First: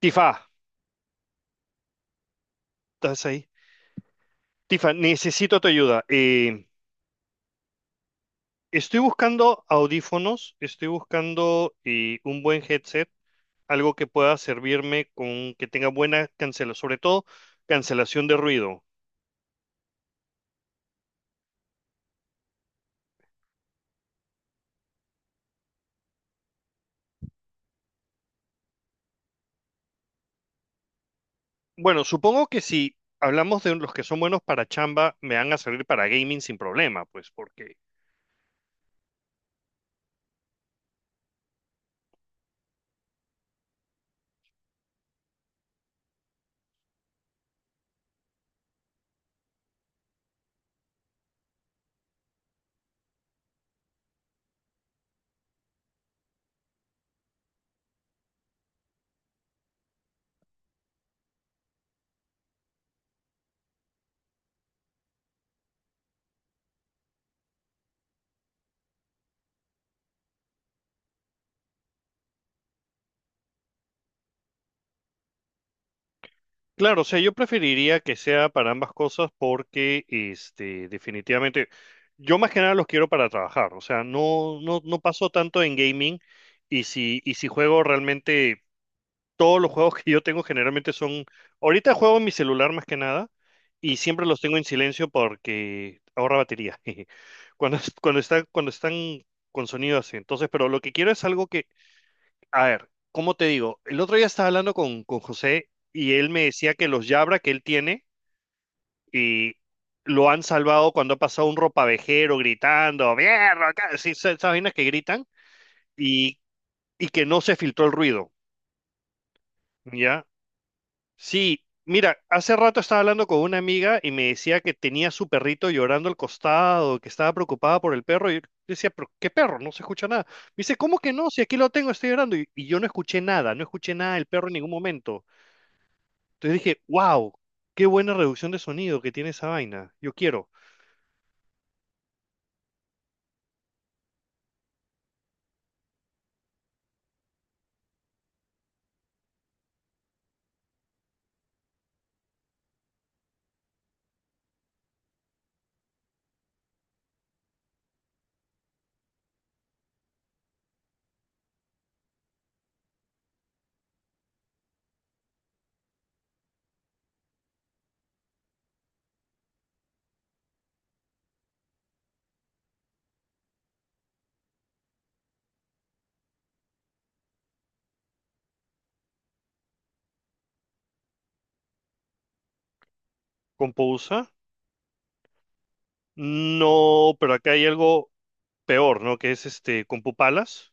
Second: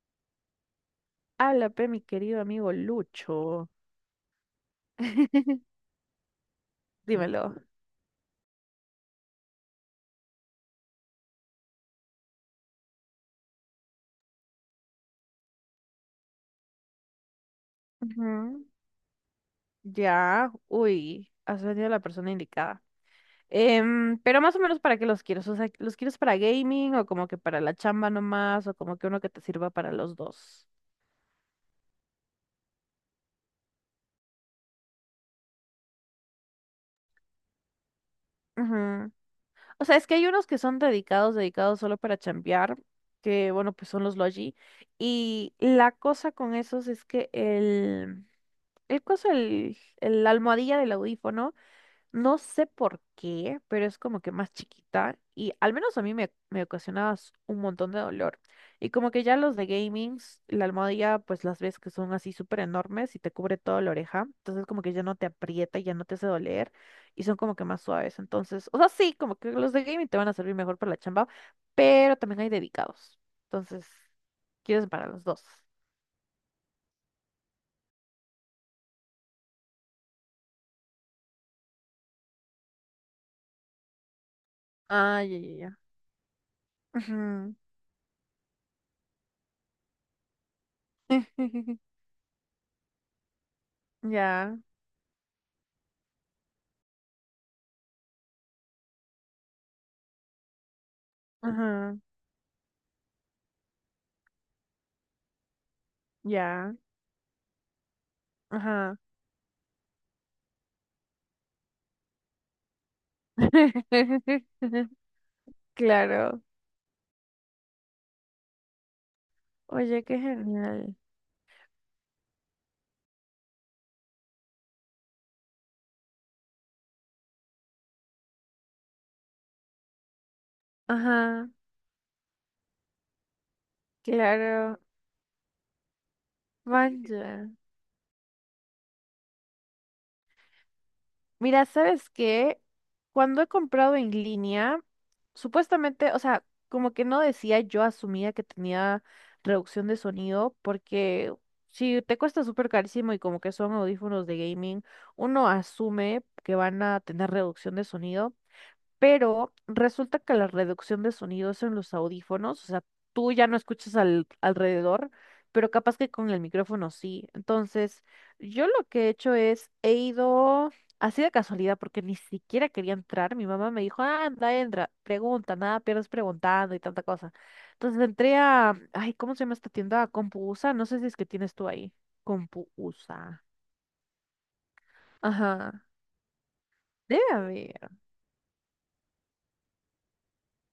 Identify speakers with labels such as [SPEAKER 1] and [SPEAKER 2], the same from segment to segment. [SPEAKER 1] Tifa,
[SPEAKER 2] Habla, pe, mi querido amigo
[SPEAKER 1] estás ahí.
[SPEAKER 2] Lucho.
[SPEAKER 1] Tifa, necesito tu ayuda.
[SPEAKER 2] Dímelo.
[SPEAKER 1] Estoy buscando audífonos, estoy buscando un buen headset, algo que pueda servirme con que tenga buena cancelación, sobre todo cancelación de
[SPEAKER 2] Ujú.
[SPEAKER 1] ruido.
[SPEAKER 2] Ya, uy, has venido a la persona indicada. Pero más o menos para qué los quieres, o sea, ¿los quieres para gaming o como que para la chamba nomás o como que uno que te sirva para los dos?
[SPEAKER 1] Bueno, supongo que si hablamos de los que son buenos para chamba, me van a servir para gaming sin problema, pues porque...
[SPEAKER 2] Ujú. O sea, es que hay unos que son dedicados, dedicados solo para chambear, que bueno, pues son los Logi. Y la cosa con esos es que el coso, la almohadilla del audífono. No sé por qué, pero es como que más chiquita y al menos a mí me ocasionaba un montón de dolor. Y como que ya los de gamings, la almohadilla, pues las ves que son así súper enormes y te cubre toda la oreja. Entonces como que ya no te aprieta, y ya no te hace doler y son como que más suaves. Entonces, o sea, sí, como que los de gaming te van a servir mejor para la chamba, pero también hay dedicados. Entonces, quieres para los dos.
[SPEAKER 1] Claro, o sea, yo preferiría que sea para ambas cosas porque, este, definitivamente, yo más que nada los quiero para trabajar, o sea, no, no, no
[SPEAKER 2] Ah,
[SPEAKER 1] paso
[SPEAKER 2] ya,
[SPEAKER 1] tanto
[SPEAKER 2] ya.
[SPEAKER 1] en gaming y si
[SPEAKER 2] Ujú, ya.
[SPEAKER 1] juego realmente, todos los juegos que yo tengo generalmente son,
[SPEAKER 2] Ujú.
[SPEAKER 1] ahorita juego en mi celular más que nada y siempre los tengo
[SPEAKER 2] Ya,
[SPEAKER 1] en silencio porque ahorra batería, jeje, cuando están con sonido así, entonces, pero lo que quiero es algo...
[SPEAKER 2] ajá,
[SPEAKER 1] A ver, ¿cómo te digo? El otro día estaba hablando con José y él me decía
[SPEAKER 2] ya,
[SPEAKER 1] que los Jabra que él tiene
[SPEAKER 2] ajá.
[SPEAKER 1] y lo han salvado cuando ha pasado un ropavejero gritando, "¡Mierda! Acá", sí, esas vainas que gritan y,
[SPEAKER 2] Claro.
[SPEAKER 1] y que no se filtró el ruido,
[SPEAKER 2] Oye, qué
[SPEAKER 1] ¿ya?
[SPEAKER 2] genial.
[SPEAKER 1] Sí, mira, hace rato estaba hablando con una amiga y me decía que tenía su perrito llorando al costado, que estaba preocupada por el perro y yo decía, ¿pero qué perro? No se escucha nada. Me dice, ¿cómo que no? Si
[SPEAKER 2] Ajá,
[SPEAKER 1] aquí lo tengo, estoy llorando y yo no escuché nada, no escuché nada del perro en ningún
[SPEAKER 2] claro.
[SPEAKER 1] momento. Entonces dije, wow,
[SPEAKER 2] Vaya.
[SPEAKER 1] qué buena reducción de sonido que tiene esa vaina. Yo quiero.
[SPEAKER 2] Mira, ¿sabes qué? Cuando he comprado en línea, supuestamente, o sea, como que no decía, yo asumía que tenía reducción de sonido, porque si te cuesta súper carísimo y como que son audífonos de gaming, uno asume que van a tener reducción de sonido. Pero resulta que la reducción de sonidos en los audífonos, o sea, tú ya no escuchas alrededor, pero capaz que con el micrófono sí. Entonces, yo lo que he hecho es, he ido así de casualidad, porque ni siquiera quería entrar. Mi mamá me dijo, "Ah, anda, entra, pregunta, nada, pierdes preguntando y tanta cosa". Entonces entré a, ay, ¿cómo se llama esta tienda? Compuusa, no sé si es que tienes tú ahí. Compuusa.
[SPEAKER 1] ¿Compousa?
[SPEAKER 2] Ajá.
[SPEAKER 1] No,
[SPEAKER 2] Debe
[SPEAKER 1] pero acá hay
[SPEAKER 2] haber.
[SPEAKER 1] algo peor, ¿no? Que es este, Compupalas.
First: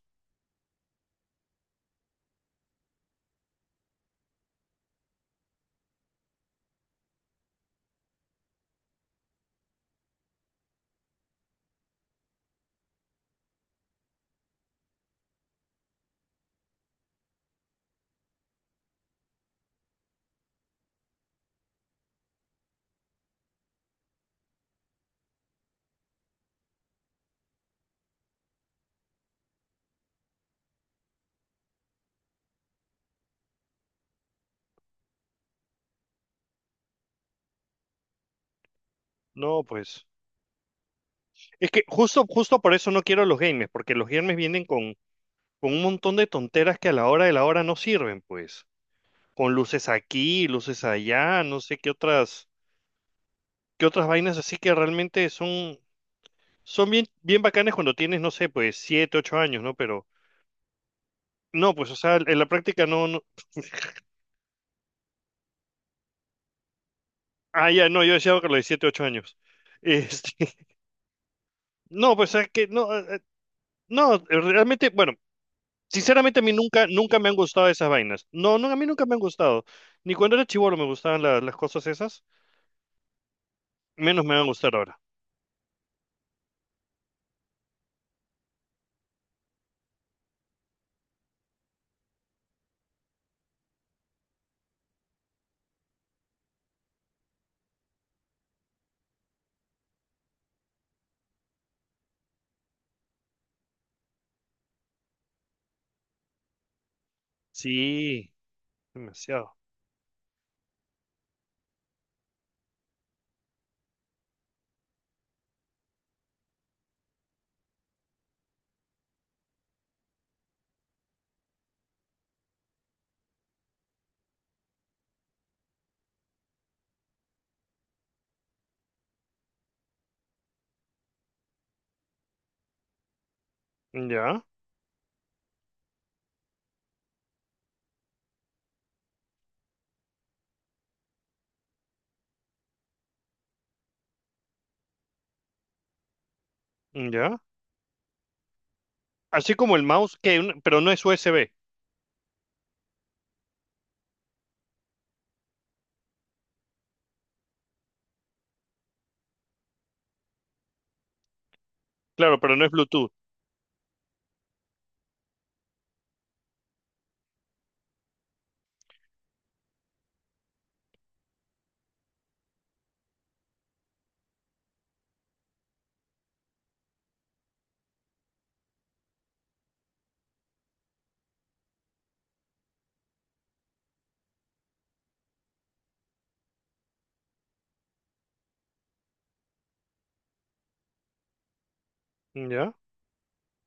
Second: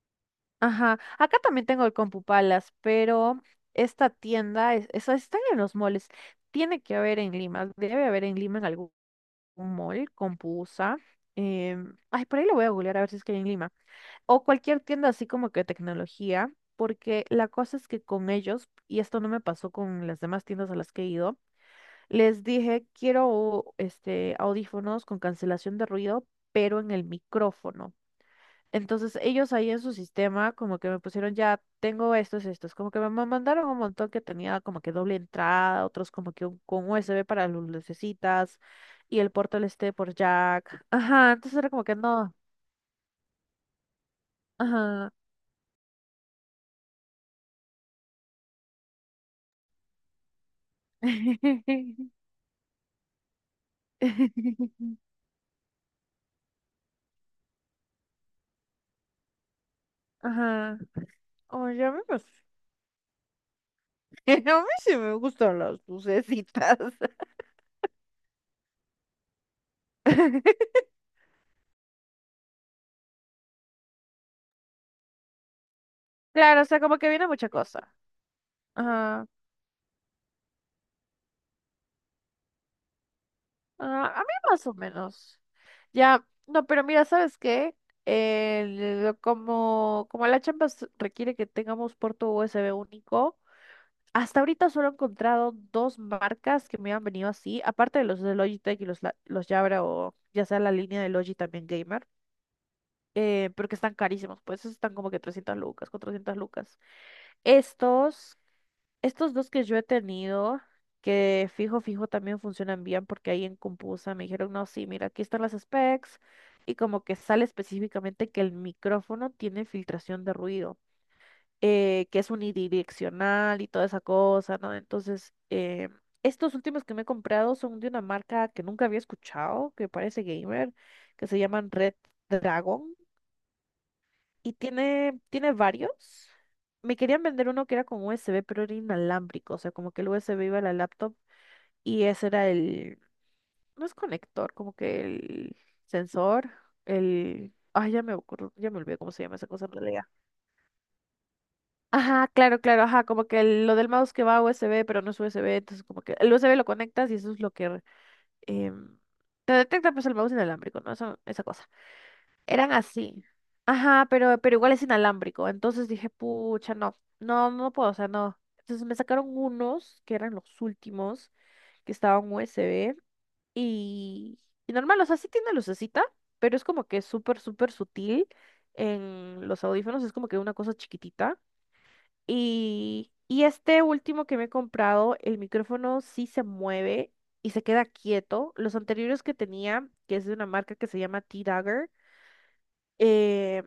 [SPEAKER 2] Ajá, acá también tengo el Compupalas, pero esta tienda, están en los moles, tiene que haber en Lima, debe haber en Lima en algún mall, Compusa, ay, por ahí lo voy a googlear a ver si es que hay en Lima, o cualquier tienda así como que tecnología, porque la cosa es que con ellos, y esto no me pasó con las demás tiendas a las que he ido, les dije, quiero este, audífonos con cancelación de ruido, pero en el micrófono. Entonces ellos ahí en su sistema como que me pusieron ya, tengo estos, como que me mandaron un montón que tenía como que doble entrada, otros como que con USB para las lucecitas y el puerto
[SPEAKER 1] No,
[SPEAKER 2] este
[SPEAKER 1] pues.
[SPEAKER 2] por jack. Ajá, entonces
[SPEAKER 1] Es
[SPEAKER 2] era
[SPEAKER 1] que
[SPEAKER 2] como que
[SPEAKER 1] justo,
[SPEAKER 2] no.
[SPEAKER 1] justo por eso no quiero los gamers, porque los gamers vienen
[SPEAKER 2] Ajá.
[SPEAKER 1] con un montón de tonteras que a la hora de la hora no sirven, pues. Con luces aquí, luces allá, no sé qué otras vainas así que realmente son, son bien, bien bacanes cuando tienes, no sé, pues, siete, ocho años, ¿no? Pero...
[SPEAKER 2] Ajá.
[SPEAKER 1] No,
[SPEAKER 2] Oye,
[SPEAKER 1] pues,
[SPEAKER 2] a
[SPEAKER 1] o
[SPEAKER 2] mí,
[SPEAKER 1] sea,
[SPEAKER 2] pues,
[SPEAKER 1] en la práctica no, no...
[SPEAKER 2] a mí sí me gustan las lucecitas.
[SPEAKER 1] Ah, ya, no, yo decía que a los 7, 8 años. Este, no, pues es que no, no, realmente, bueno, sinceramente a mí
[SPEAKER 2] Claro, o sea,
[SPEAKER 1] nunca,
[SPEAKER 2] como que
[SPEAKER 1] nunca
[SPEAKER 2] viene
[SPEAKER 1] me han
[SPEAKER 2] mucha
[SPEAKER 1] gustado esas
[SPEAKER 2] cosa.
[SPEAKER 1] vainas. No, no, a mí nunca me han
[SPEAKER 2] Ajá.
[SPEAKER 1] gustado. Ni cuando era chibolo me gustaban las cosas esas,
[SPEAKER 2] Ah, a
[SPEAKER 1] menos
[SPEAKER 2] mí
[SPEAKER 1] me van a
[SPEAKER 2] más
[SPEAKER 1] gustar
[SPEAKER 2] o
[SPEAKER 1] ahora.
[SPEAKER 2] menos. Ya, no, pero mira, ¿sabes qué? El- como, como la Champions requiere que tengamos puerto USB único, hasta ahorita solo he encontrado dos marcas que me han venido así, aparte de los de Logitech y los, los Jabra o ya sea la línea de Logi también Gamer, pero que están carísimos, pues esos están como que 300 lucas, 400 lucas.
[SPEAKER 1] Sí,
[SPEAKER 2] Estos estos dos
[SPEAKER 1] demasiado.
[SPEAKER 2] que yo he tenido, que fijo, fijo también funcionan bien porque ahí en Compusa me dijeron, no, sí, mira, aquí están las specs y como que sale específicamente que el micrófono tiene filtración de ruido, que es unidireccional y toda esa cosa, ¿no? Entonces, estos últimos que me he comprado son de una marca que nunca había escuchado, que parece gamer, que se llaman Red Dragon.
[SPEAKER 1] Ya,
[SPEAKER 2] Y tiene, tiene varios. Me querían vender uno que era con USB, pero era inalámbrico. O sea, como que el USB iba a la laptop y ese era el... No es conector, como que el sensor,
[SPEAKER 1] ya.
[SPEAKER 2] el... Ay, ya me acuerdo, ya me olvidé cómo se llama esa
[SPEAKER 1] Así
[SPEAKER 2] cosa en
[SPEAKER 1] como el
[SPEAKER 2] realidad.
[SPEAKER 1] mouse, que, pero no es USB,
[SPEAKER 2] Ajá, claro, claro, ajá, como que lo del mouse que va a USB, pero no es USB, entonces como que el USB lo conectas y eso es lo que em, te detecta pues el mouse inalámbrico, ¿no? Eso, esa cosa.
[SPEAKER 1] claro, pero no es
[SPEAKER 2] Eran
[SPEAKER 1] Bluetooth.
[SPEAKER 2] así. Ajá, pero igual es inalámbrico. Entonces dije, pucha, no, no, no puedo, o sea, no. Entonces me sacaron unos que eran los últimos, que estaban USB. Y, y normal, o sea, sí tiene lucecita, pero es como que súper, súper sutil. En los audífonos es como que una cosa chiquitita. Y este último que me he comprado, el micrófono sí se mueve y se queda quieto. Los anteriores que tenía, que es de una marca que se llama T-Dagger,
[SPEAKER 1] Ya,
[SPEAKER 2] eh,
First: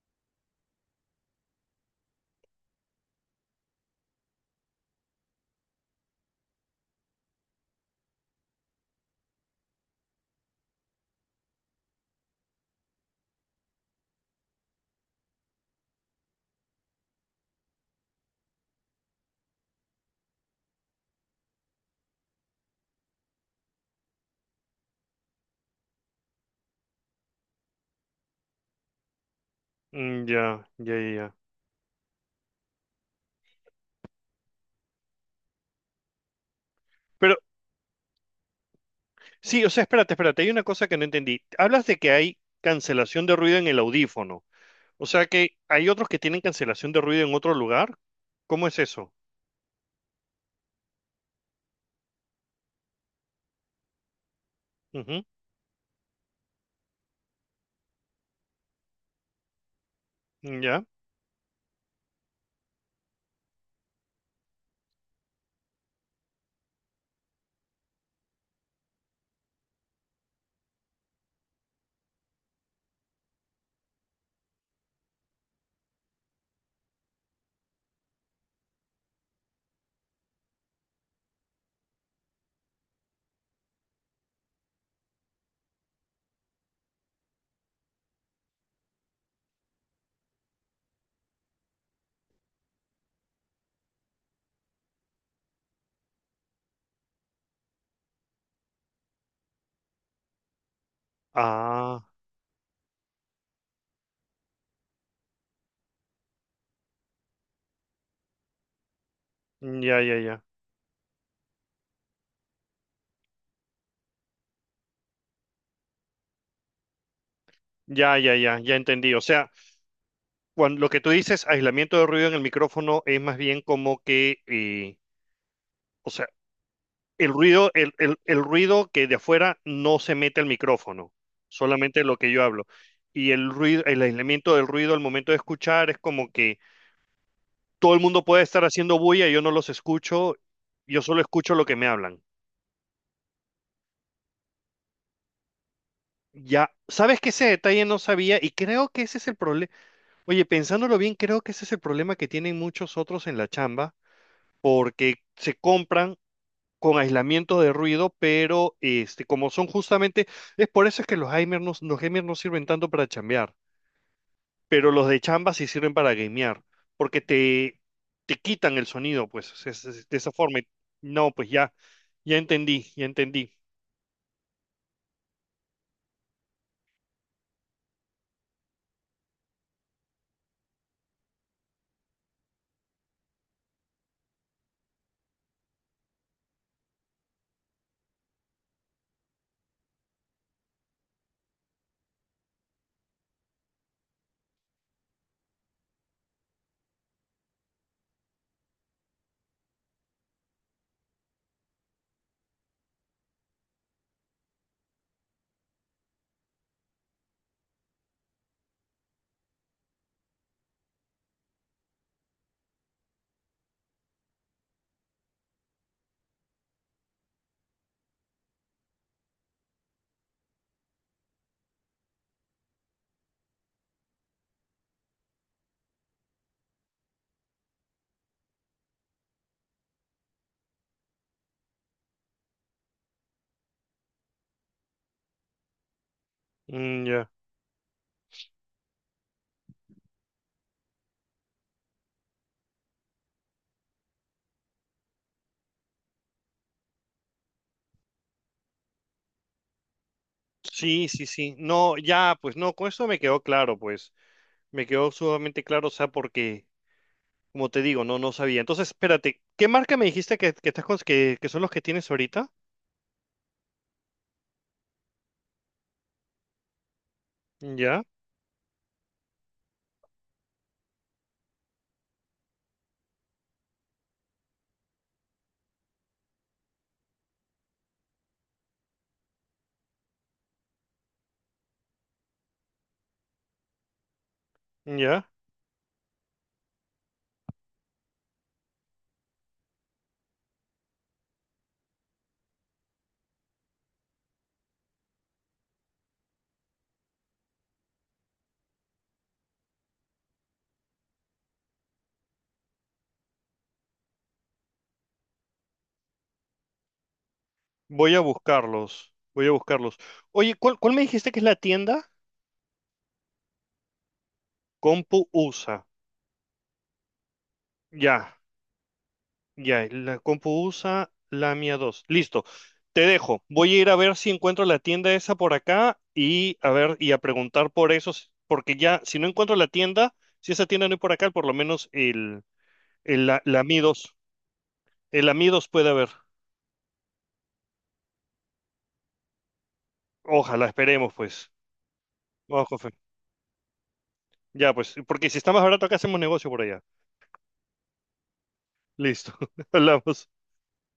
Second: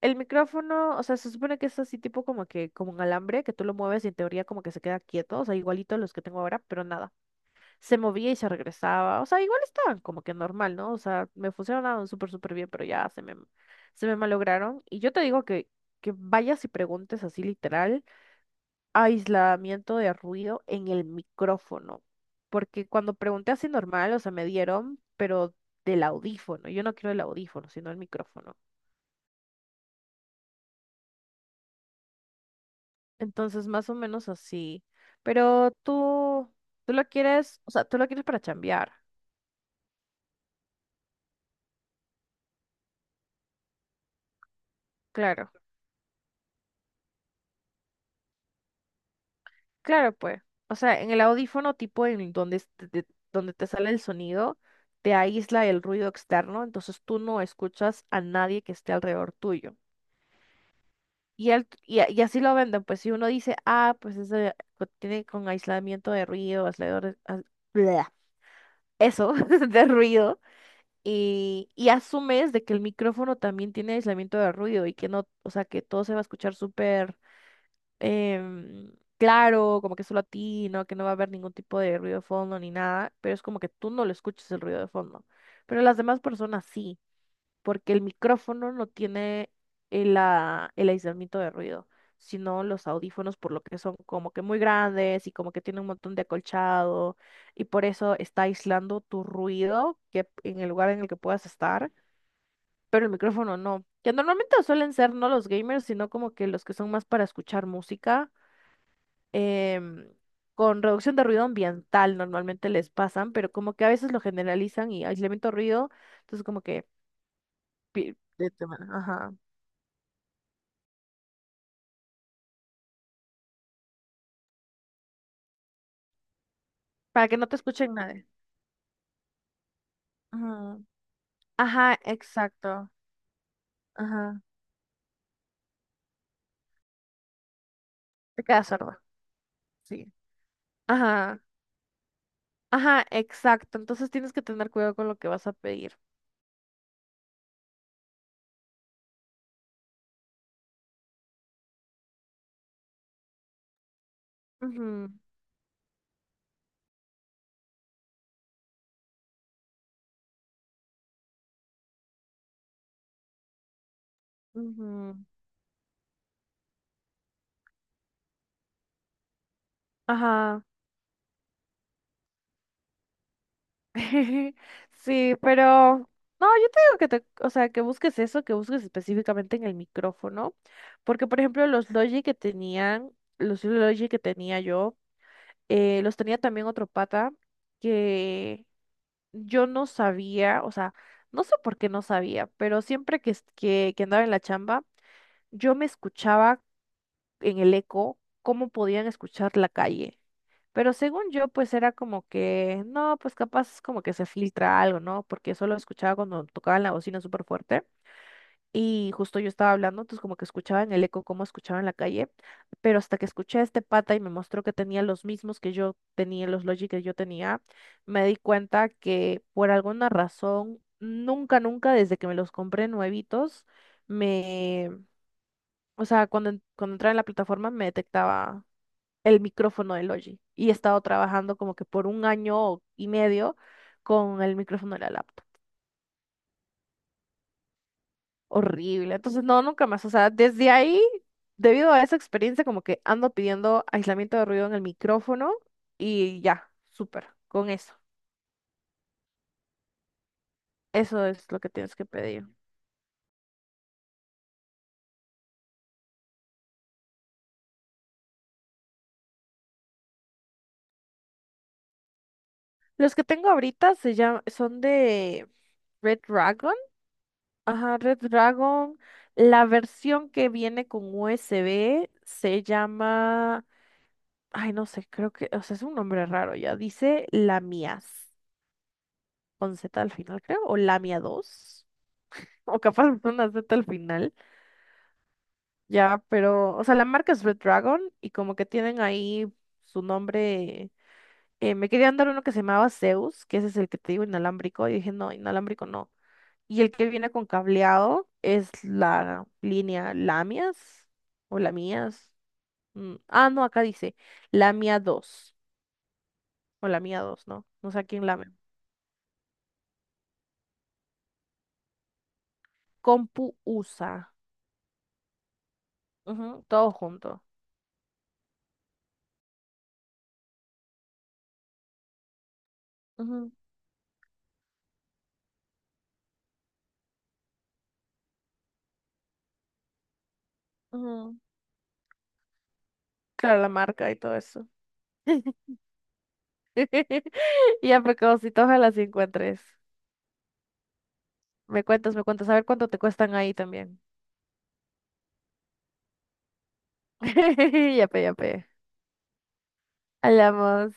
[SPEAKER 2] el micrófono, o sea, se supone que es así tipo como que, como un alambre, que tú lo mueves y en teoría como que se queda quieto, o sea, igualito a los que tengo ahora, pero nada, se movía y se regresaba, o sea, igual estaban como que normal, ¿no? O sea, me funcionaban súper, súper bien, pero ya se me malograron. Y yo te digo que vayas y preguntes así literal, aislamiento de ruido en el micrófono, porque cuando pregunté así normal, o sea, me dieron, pero del audífono, yo no quiero el audífono, sino el micrófono.
[SPEAKER 1] mm, ya, ya, ya. Ya.
[SPEAKER 2] Entonces, más o menos así. Pero tú lo
[SPEAKER 1] Pero
[SPEAKER 2] quieres, o sea, tú lo quieres para chambear.
[SPEAKER 1] sí, o sea, espérate, espérate, hay una cosa que no entendí. Hablas de que hay cancelación de ruido en el audífono. O sea
[SPEAKER 2] Claro,
[SPEAKER 1] que hay otros que tienen cancelación de ruido en otro lugar. ¿Cómo es eso?
[SPEAKER 2] claro, pues. O sea, en el audífono tipo en donde, donde te sale el sonido, te
[SPEAKER 1] Ujú.
[SPEAKER 2] aísla el ruido externo, entonces tú no escuchas a nadie que esté alrededor tuyo.
[SPEAKER 1] Ya.
[SPEAKER 2] Y así lo venden, pues si uno dice, ah, pues ese tiene con aislamiento de ruido, aislador, bleh, eso, de ruido. Y, y asumes de que el micrófono también tiene aislamiento de ruido y que no, o sea, que todo se va a escuchar súper em, claro, como que solo a ti, ¿no? Que no va a haber ningún tipo de ruido de fondo ni nada, pero es como que tú no lo escuches el ruido de fondo, pero las demás personas sí porque el micrófono no tiene el aislamiento de ruido, sino los audífonos, por lo que son como que muy grandes y como que tienen un montón de acolchado, y por eso está aislando tu ruido que en el lugar en el que puedas estar,
[SPEAKER 1] Ah,
[SPEAKER 2] pero el micrófono no. Que normalmente suelen ser no los gamers, sino como que los que son más para escuchar música.
[SPEAKER 1] ya,
[SPEAKER 2] em,
[SPEAKER 1] ya, ya.
[SPEAKER 2] con reducción de ruido ambiental normalmente les pasan, pero como que a veces lo generalizan y aislamiento de ruido, entonces como que
[SPEAKER 1] Ya, ya,
[SPEAKER 2] de
[SPEAKER 1] ya, ya
[SPEAKER 2] tema.
[SPEAKER 1] entendí. O
[SPEAKER 2] Ajá.
[SPEAKER 1] sea, cuando, lo que tú dices, aislamiento de ruido en el micrófono, es más bien como que, o sea,
[SPEAKER 2] Para
[SPEAKER 1] el
[SPEAKER 2] que no te
[SPEAKER 1] ruido, el,
[SPEAKER 2] escuchen
[SPEAKER 1] el,
[SPEAKER 2] nadie.
[SPEAKER 1] el ruido que de afuera no se mete al
[SPEAKER 2] Ajá,
[SPEAKER 1] micrófono,
[SPEAKER 2] ajá,
[SPEAKER 1] solamente lo que yo hablo.
[SPEAKER 2] exacto.
[SPEAKER 1] Y el ruido, el
[SPEAKER 2] Ajá,
[SPEAKER 1] aislamiento del ruido al momento de escuchar es como que todo el mundo
[SPEAKER 2] te
[SPEAKER 1] puede estar
[SPEAKER 2] quedas
[SPEAKER 1] haciendo
[SPEAKER 2] sordo.
[SPEAKER 1] bulla, yo no los
[SPEAKER 2] Sí.
[SPEAKER 1] escucho, yo solo
[SPEAKER 2] Ajá,
[SPEAKER 1] escucho lo que me hablan.
[SPEAKER 2] ajá, exacto. Entonces tienes que tener cuidado con lo que vas a pedir.
[SPEAKER 1] Ya, sabes que ese detalle no sabía y creo que ese es el problema. Oye, pensándolo bien, creo que ese es el problema que tienen muchos otros en la chamba,
[SPEAKER 2] Ujú,
[SPEAKER 1] porque se compran con aislamiento de ruido, pero este, como son justamente, es por eso es que los gamers no sirven tanto para chambear, pero los
[SPEAKER 2] ujú.
[SPEAKER 1] de chamba sí sirven para gamear, porque te quitan el sonido, pues, es de esa forma.
[SPEAKER 2] Ajá.
[SPEAKER 1] Y... No, pues ya, ya entendí, ya entendí.
[SPEAKER 2] Sí, pero no, yo te digo que te, o sea, que busques eso, que busques específicamente en el micrófono, porque por ejemplo los Logi que tenían, los Logi que tenía yo, los tenía también otro pata que yo no sabía, o sea, no sé por qué no sabía, pero siempre que, que andaba en la chamba, yo me escuchaba en el eco cómo podían escuchar la calle. Pero según yo, pues era como que, no, pues capaz como que se filtra algo, ¿no? Porque solo escuchaba cuando tocaban la bocina súper fuerte. Y justo yo estaba hablando, entonces como que escuchaba en el eco cómo escuchaba en la calle, pero hasta que escuché a este pata y me mostró que tenía los mismos que yo tenía, los Logic que yo tenía, me di cuenta que por alguna razón, nunca, nunca, desde que me los compré nuevitos, me, o sea, cuando, cuando entraba en la plataforma me detectaba el micrófono de Logic y he estado trabajando como que por un año y medio con el micrófono de la laptop.
[SPEAKER 1] Mm, ya.
[SPEAKER 2] Horrible. Entonces, no, nunca más. O sea, desde ahí, debido a esa experiencia, como que ando pidiendo aislamiento de ruido en el micrófono y ya, súper, con eso.
[SPEAKER 1] Sí, sí,
[SPEAKER 2] Eso es
[SPEAKER 1] sí.
[SPEAKER 2] lo que
[SPEAKER 1] No,
[SPEAKER 2] tienes que
[SPEAKER 1] ya,
[SPEAKER 2] pedir.
[SPEAKER 1] pues no, con eso me quedó claro, pues. Me quedó sumamente claro, o sea, porque, como te digo, no, no sabía. Entonces, espérate, ¿qué marca me dijiste que estás que son los que tienes ahorita?
[SPEAKER 2] Los que tengo ahorita se llaman, son de Red Dragon. Ajá,
[SPEAKER 1] Ya,
[SPEAKER 2] Red Dragon. La versión que viene con USB se llama, ay, no sé, creo que, o sea, es un nombre raro ya. Dice Lamias, con Z al final, creo, o Lamia 2 o capaz con una Z al final.
[SPEAKER 1] ya.
[SPEAKER 2] Ya, pero, o sea, la marca es Red Dragon y como que tienen ahí su nombre. Me querían dar uno que se llamaba Zeus, que ese es el que te digo inalámbrico, y dije, no, inalámbrico no. Y el que viene con cableado es la línea Lamias o Lamias. Ah, no, acá dice Lamia 2 o Lamia dos, ¿no? No sé a
[SPEAKER 1] Voy a
[SPEAKER 2] quién lame.
[SPEAKER 1] buscarlos. Voy a buscarlos. Oye, ¿cuál, cuál me dijiste que es la tienda?
[SPEAKER 2] Compu USA.
[SPEAKER 1] Compu USA.
[SPEAKER 2] Ujú, todo junto.
[SPEAKER 1] Ya, ya. La Compu USA Lamia 2. Listo. Te dejo.
[SPEAKER 2] Ujú,
[SPEAKER 1] Voy a ir a ver si encuentro la tienda esa por acá y a ver y a preguntar por esos, porque ya, si no encuentro la tienda, si esa tienda no hay por acá,
[SPEAKER 2] ujú.
[SPEAKER 1] por lo menos el la,
[SPEAKER 2] Claro,
[SPEAKER 1] la
[SPEAKER 2] la
[SPEAKER 1] Mi
[SPEAKER 2] marca
[SPEAKER 1] 2.
[SPEAKER 2] y todo eso.
[SPEAKER 1] El Amidos puede haber.
[SPEAKER 2] Ya, pecadosito, ojalá sí encuentres.
[SPEAKER 1] Ojalá, esperemos, pues.
[SPEAKER 2] Me cuentas, a ver
[SPEAKER 1] Vamos con
[SPEAKER 2] cuánto
[SPEAKER 1] fe.
[SPEAKER 2] te cuestan ahí también.
[SPEAKER 1] Ya, pues, porque si está más barato acá, hacemos negocio por allá.
[SPEAKER 2] Ya, pe, ya, pe.
[SPEAKER 1] Listo. Hablamos.
[SPEAKER 2] Hablamos.